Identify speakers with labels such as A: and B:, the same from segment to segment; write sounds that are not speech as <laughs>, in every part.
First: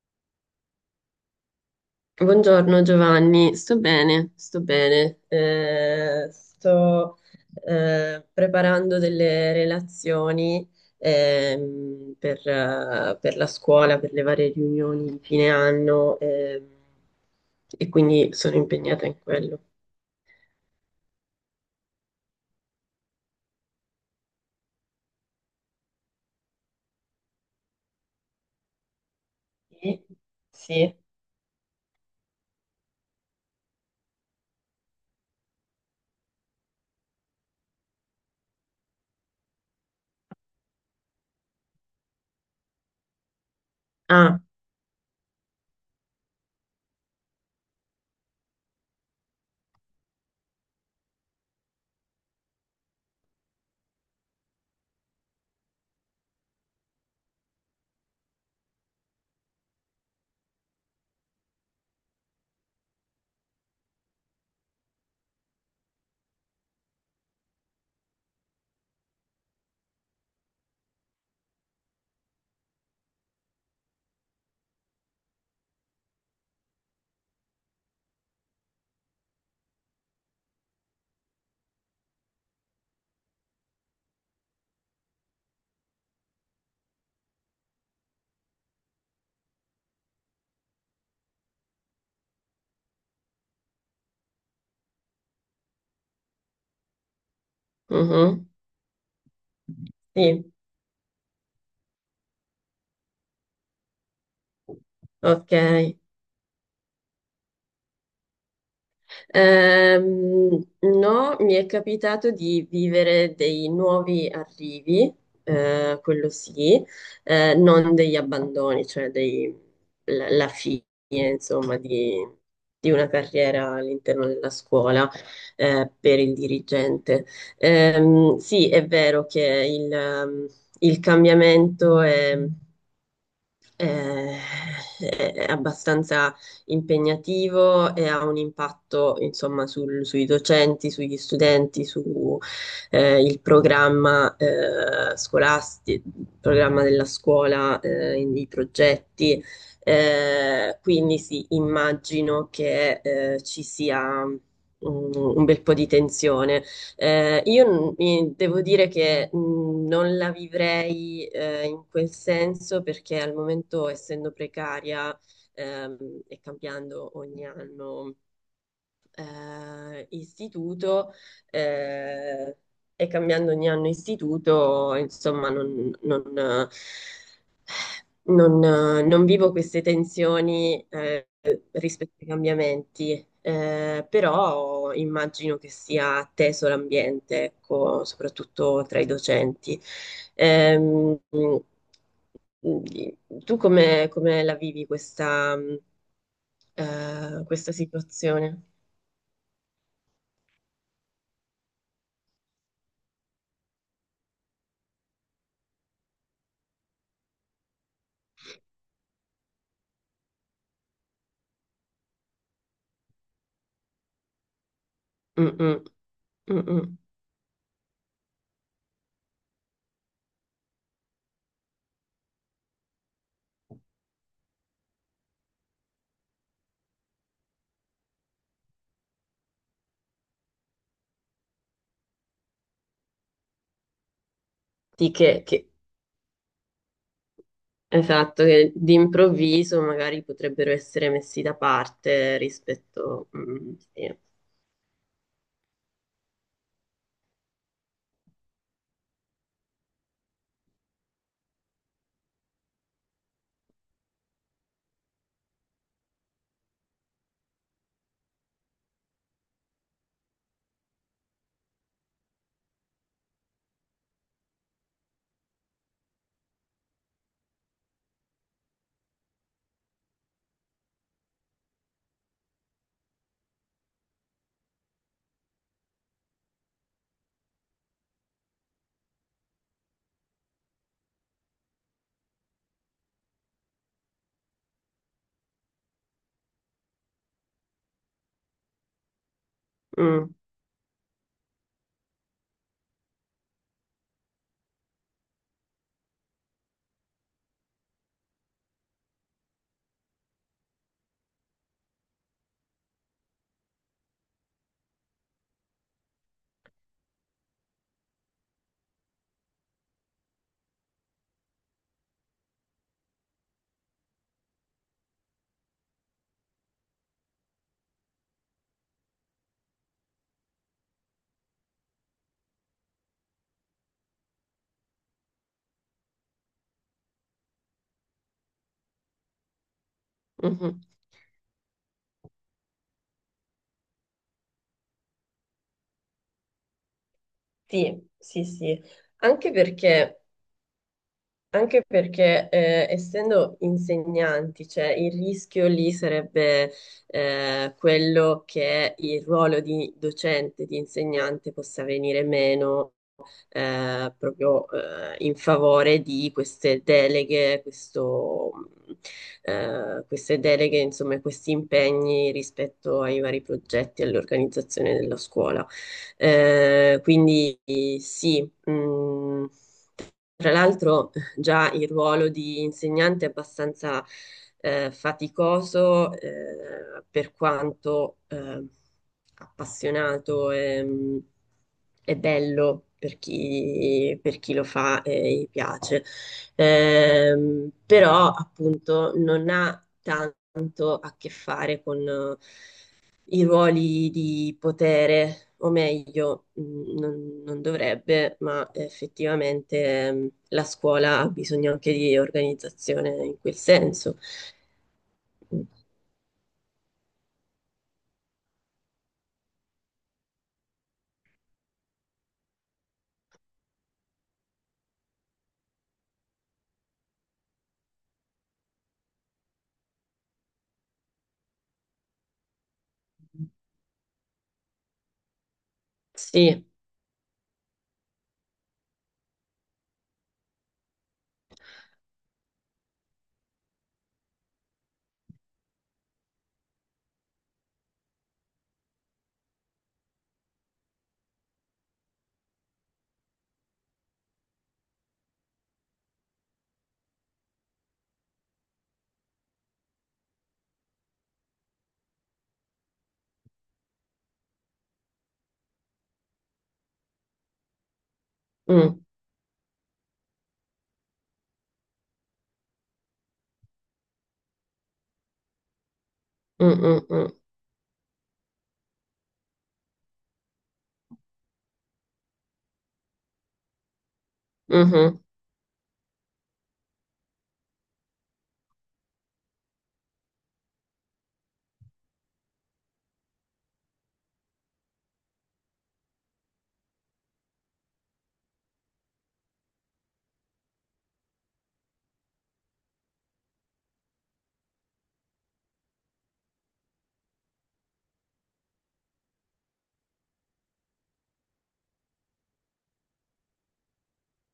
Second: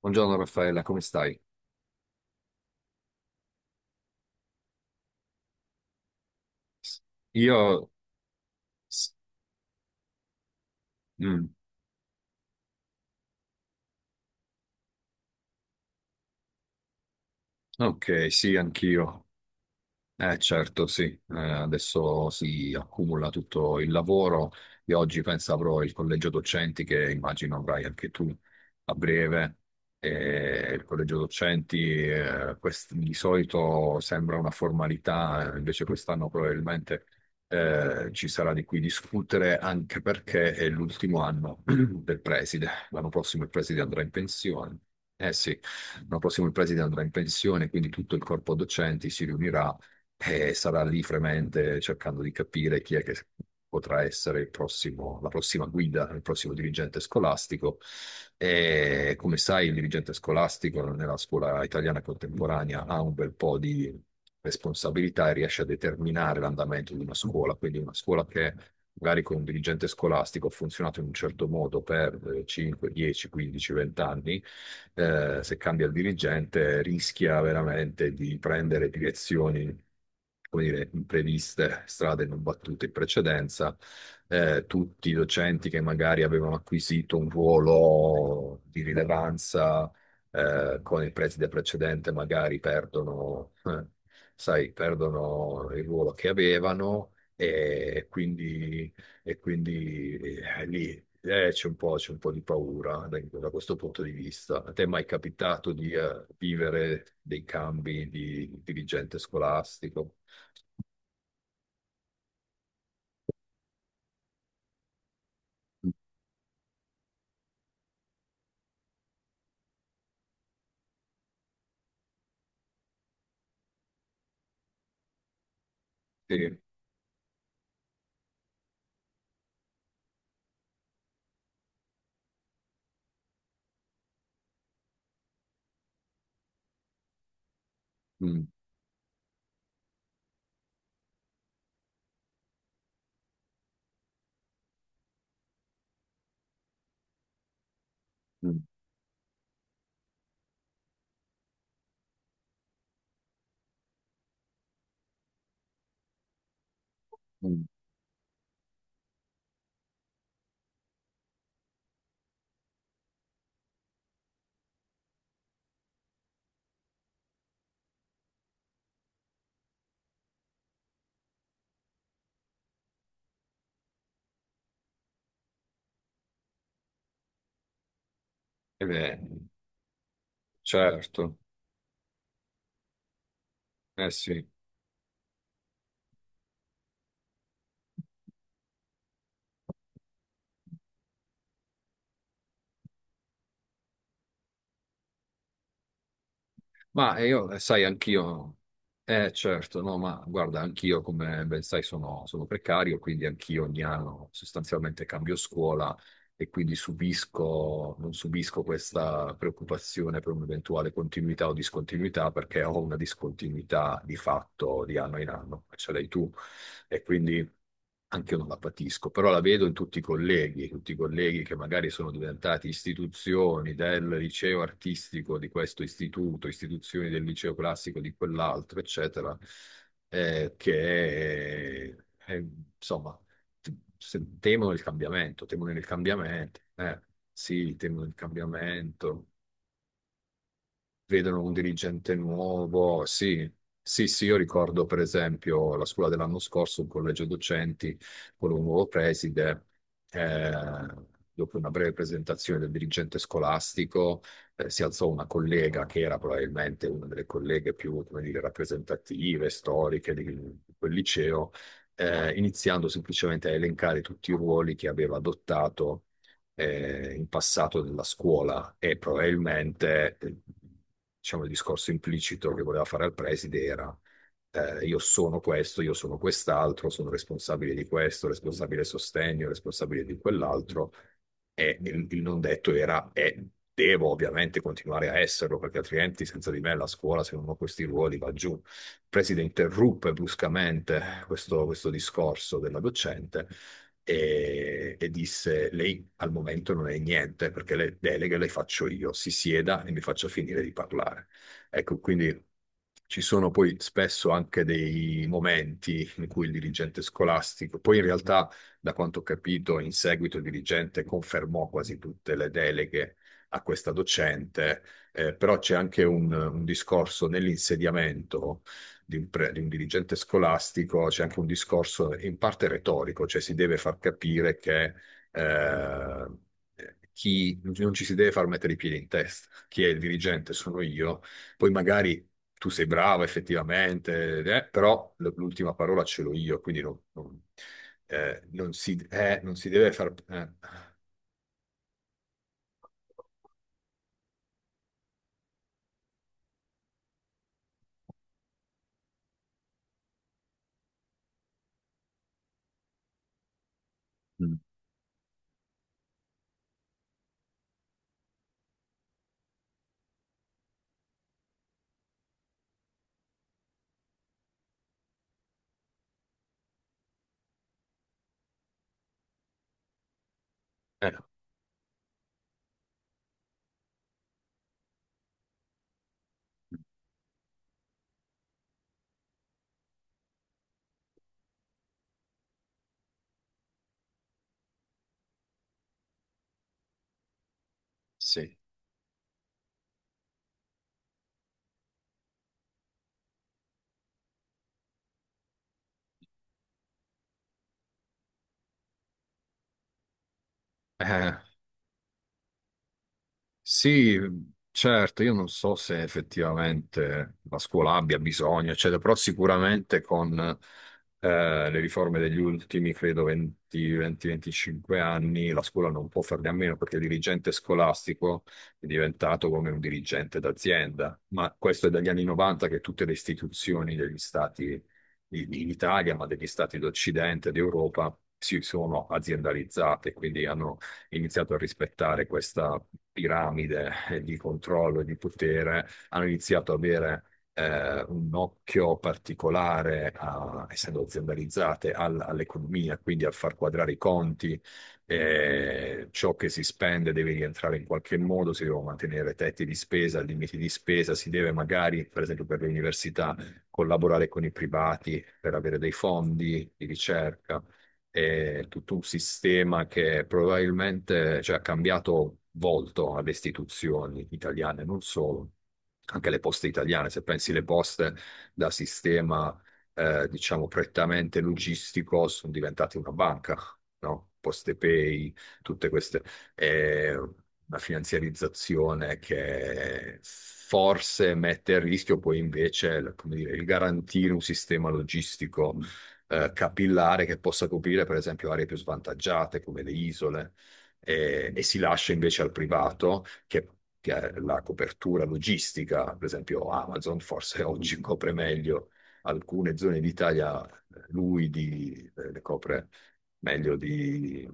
A: Buongiorno Raffaella, come stai?
B: Buongiorno Giovanni, sto bene, sto bene. Sto
A: Io...
B: preparando
A: s-
B: delle relazioni
A: mm,
B: per la scuola, per le varie riunioni di fine anno e
A: ok,
B: quindi
A: sì,
B: sono impegnata in
A: anch'io.
B: quello.
A: Eh certo, sì. Adesso si accumula tutto il lavoro e oggi penso avrò il collegio docenti che immagino avrai anche tu a breve.
B: Sì,
A: E il
B: sì.
A: collegio docenti, di solito sembra una formalità, invece quest'anno probabilmente ci sarà di cui discutere, anche perché è l'ultimo anno <clears throat> del preside. L'anno prossimo il preside andrà in
B: Ah,
A: pensione. Eh sì. L'anno prossimo il preside andrà in pensione, quindi tutto il corpo docenti si riunirà e sarà lì fremente cercando di capire chi è che potrà essere il prossimo, la prossima guida, il prossimo dirigente scolastico. E come sai, il dirigente scolastico nella scuola italiana contemporanea ha un bel po' di responsabilità e riesce a determinare l'andamento di una scuola, quindi una scuola che magari con un dirigente scolastico ha funzionato in un certo modo per 5, 10, 15, 20 anni, se cambia il dirigente, rischia veramente di prendere direzioni, come dire, impreviste, strade non battute in precedenza. Tutti i docenti che magari avevano acquisito un ruolo di rilevanza con il preside precedente, magari perdono, sai, perdono il ruolo che avevano. E
B: mhm,
A: quindi, e quindi,
B: sì,
A: lì, c'è un po' di paura da questo punto di vista. A te è mai
B: ok.
A: capitato di vivere dei cambi di dirigente scolastico?
B: No, mi è capitato di vivere dei nuovi arrivi, quello sì, non degli abbandoni, cioè la fine, insomma, di una carriera all'interno della scuola, per il
A: Sì.
B: dirigente. Sì, è vero che il cambiamento eh, è abbastanza impegnativo e ha un
A: Mm,
B: impatto, insomma, sui docenti, sugli studenti, su il programma scolastico, il programma della scuola, i
A: mm,
B: progetti. Quindi sì, immagino che ci sia un bel po' di tensione.
A: mm.
B: Io devo dire che non la vivrei in quel senso perché al momento, essendo precaria ehm, e cambiando ogni anno istituto, eh, e cambiando ogni anno istituto, insomma,
A: Eh beh,
B: non vivo queste tensioni
A: certo,
B: rispetto ai cambiamenti,
A: eh sì.
B: però immagino che sia teso l'ambiente, ecco, soprattutto tra i docenti. Ehm, Tu come la vivi questa,
A: Ma
B: eh,
A: io,
B: questa
A: sai, anch'io,
B: situazione?
A: eh certo, No, ma guarda, anch'io, come ben sai, sono precario, quindi anch'io ogni anno sostanzialmente cambio scuola e quindi non subisco questa preoccupazione per un'eventuale continuità o discontinuità, perché ho una discontinuità di fatto di anno in
B: Mm,
A: anno, come
B: mm,
A: ce l'hai tu,
B: mm, mm.
A: e quindi anche io non la patisco, però la vedo in tutti i colleghi che magari sono diventati istituzioni del liceo artistico di questo istituto, istituzioni del liceo classico di quell'altro, eccetera, che eh, insomma, temono il
B: Sì,
A: cambiamento, temono il cambiamento. Sì, temono il
B: esatto, che
A: cambiamento,
B: d'improvviso magari potrebbero essere messi
A: vedono un
B: da
A: dirigente
B: parte
A: nuovo.
B: rispetto,
A: Sì,
B: mm,
A: sì,
B: sì.
A: sì, io ricordo per esempio la scuola dell'anno scorso, il collegio docenti, con un nuovo preside. Eh, dopo una breve presentazione del dirigente scolastico, si alzò una collega che era probabilmente una delle colleghe più, come dire, rappresentative, storiche di quel liceo, iniziando semplicemente a elencare tutti i ruoli che aveva adottato in passato della scuola, e probabilmente, diciamo, il discorso implicito che voleva fare al preside era, io sono questo, io sono quest'altro, sono responsabile di questo, responsabile sostegno, responsabile di quell'altro, e il non detto era: e devo ovviamente continuare a esserlo, perché altrimenti senza di me la scuola, se non ho questi ruoli, va giù. Il preside interruppe
B: Mm.
A: bruscamente questo discorso della docente e disse: Lei al momento non è niente perché le deleghe le faccio io, si sieda e mi faccia finire di parlare. Ecco, quindi ci sono poi spesso anche dei momenti in cui il dirigente scolastico, poi in realtà, da quanto ho capito, in seguito il dirigente confermò quasi tutte le deleghe a questa docente, però c'è anche un discorso nell'insediamento di di un dirigente scolastico, c'è anche un discorso in parte retorico, cioè si deve far capire che eh, chi non ci si deve far mettere i piedi in testa, chi è il dirigente
B: Mhm.
A: sono io, poi magari tu sei bravo effettivamente, però l'ultima parola ce l'ho io, quindi
B: Sì, sì, sì, anche
A: non si deve far...
B: perché,
A: eh.
B: anche perché, essendo insegnanti, cioè il rischio lì sarebbe quello che il ruolo di docente, di insegnante possa venire meno
A: Mm.
B: proprio in favore di queste deleghe, queste deleghe, insomma, questi impegni rispetto ai vari progetti e all'organizzazione della scuola. Quindi sì. Tra
A: Eh,
B: l'altro, già il ruolo di insegnante è abbastanza faticoso, per quanto appassionato e bello per per chi lo fa e gli piace. Però,
A: sì.
B: appunto, non ha tanto a che fare con i ruoli di potere, o meglio, non dovrebbe, ma effettivamente la scuola ha
A: Eh,
B: bisogno anche di organizzazione in quel
A: sì,
B: senso.
A: certo, io non
B: Mm.
A: so se effettivamente la scuola abbia bisogno, eccetera, però sicuramente con le riforme degli ultimi, credo, 20, 20, 25 anni, la scuola non può farne a meno, perché il dirigente scolastico è diventato come un dirigente d'azienda, ma questo è dagli anni 90 che tutte le istituzioni degli stati in Italia, ma degli
B: Sì.
A: stati d'Occidente, d'Europa, si sono aziendalizzate, quindi hanno iniziato a rispettare questa piramide, di controllo e di potere, hanno iniziato ad avere un occhio particolare, essendo aziendalizzate, all'economia, quindi a far quadrare i conti, ciò che si spende deve rientrare in qualche modo, si devono mantenere tetti di spesa, limiti di spesa, si deve magari, per esempio per le università, collaborare con i privati per avere dei fondi di ricerca. È tutto
B: Mm,
A: un sistema che probabilmente, cioè, ha cambiato volto alle istituzioni italiane, non solo, anche le
B: mm,
A: poste
B: mm,
A: italiane. Se
B: mm,
A: pensi le poste da sistema, diciamo, prettamente logistico, sono diventate una banca, no?
B: mhm,
A: PostePay, tutte queste. È una finanziarizzazione che forse mette a rischio poi invece, come dire, il garantire un sistema logistico, capillare, che possa coprire, per esempio, aree più svantaggiate come le isole, e si lascia invece al privato che ha la copertura logistica, per esempio Amazon forse <laughs> oggi copre meglio alcune zone d'Italia, le copre meglio di-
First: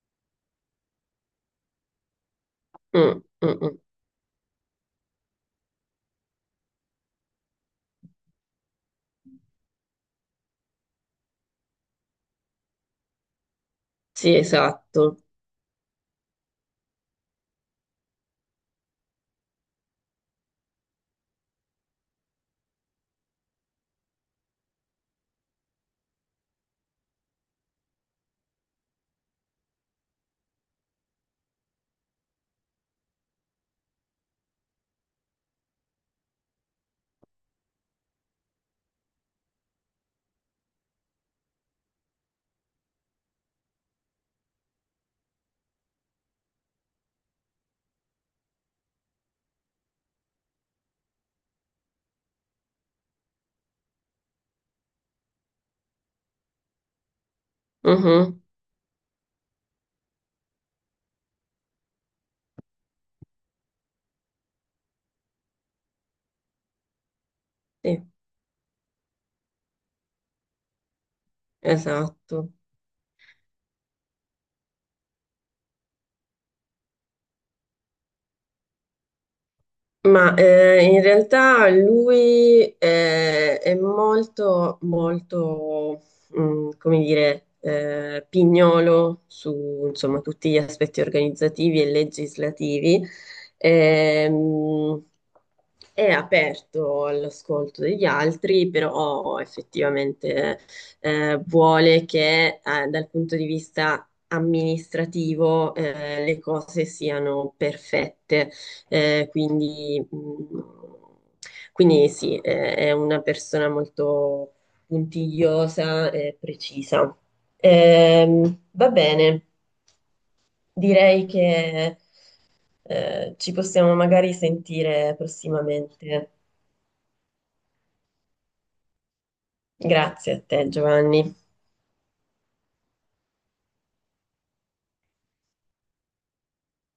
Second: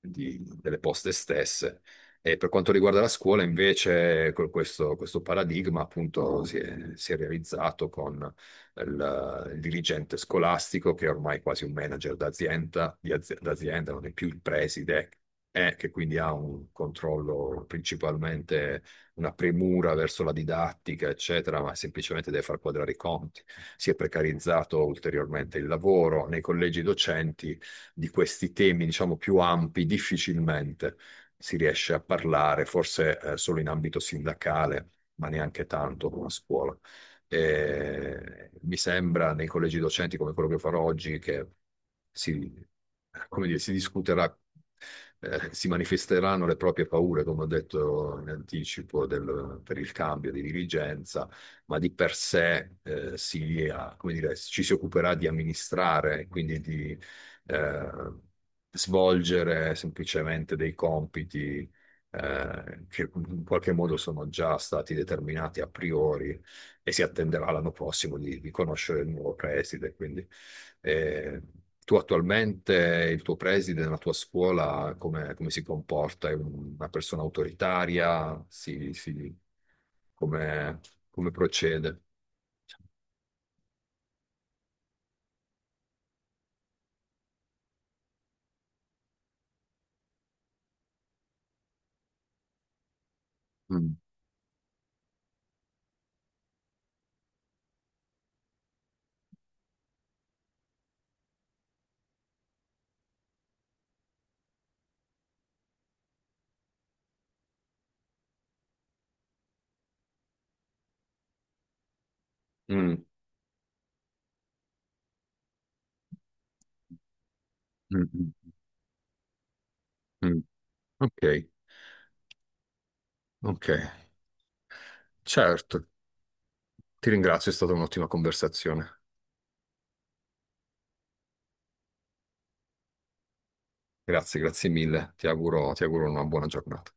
A: delle poste stesse. E per quanto riguarda
B: mm,
A: la scuola,
B: mm, mm. Mm.
A: invece, con questo paradigma appunto si è realizzato con il dirigente scolastico, che è ormai quasi un manager d'azienda, d'azienda, non è più
B: Sì,
A: il preside,
B: esatto.
A: e che quindi ha un controllo principalmente, una premura verso la didattica, eccetera, ma semplicemente deve far quadrare i conti. Si è precarizzato ulteriormente il lavoro nei collegi docenti. Di questi temi, diciamo, più ampi, difficilmente si riesce a parlare, forse solo in ambito sindacale, ma neanche tanto con la scuola. Mi sembra nei collegi docenti come quello che farò oggi che si, come dire, si discuterà, si manifesteranno le proprie paure, come ho detto in anticipo, per il cambio di dirigenza, ma di per sé, si, ah, come dire, ci si occuperà di amministrare, quindi di, eh,
B: Mhm.
A: svolgere semplicemente dei compiti che in qualche modo sono già stati determinati a priori, e si attenderà l'anno
B: Sì,
A: prossimo di conoscere il nuovo preside. Quindi, eh, tu
B: esatto.
A: attualmente, il tuo preside nella tua scuola, come, come si comporta? È una persona autoritaria?
B: Ma
A: Come,
B: in
A: come
B: realtà
A: procede?
B: lui è molto, molto, come dire, pignolo su, insomma, tutti gli aspetti organizzativi e legislativi.
A: Mm.
B: Ehm, è aperto all'ascolto degli altri, però effettivamente vuole che dal punto di vista amministrativo le cose siano perfette. Eh, quindi, mh, quindi sì, è
A: Mm,
B: una persona molto puntigliosa e precisa.
A: mm, mm,
B: Va bene,
A: mm. Ok,
B: direi che ci
A: ok,
B: possiamo magari sentire
A: certo.
B: prossimamente.
A: Ti ringrazio, è stata un'ottima conversazione.
B: Grazie a te, Giovanni.
A: Grazie, grazie mille. Ti auguro una buona giornata.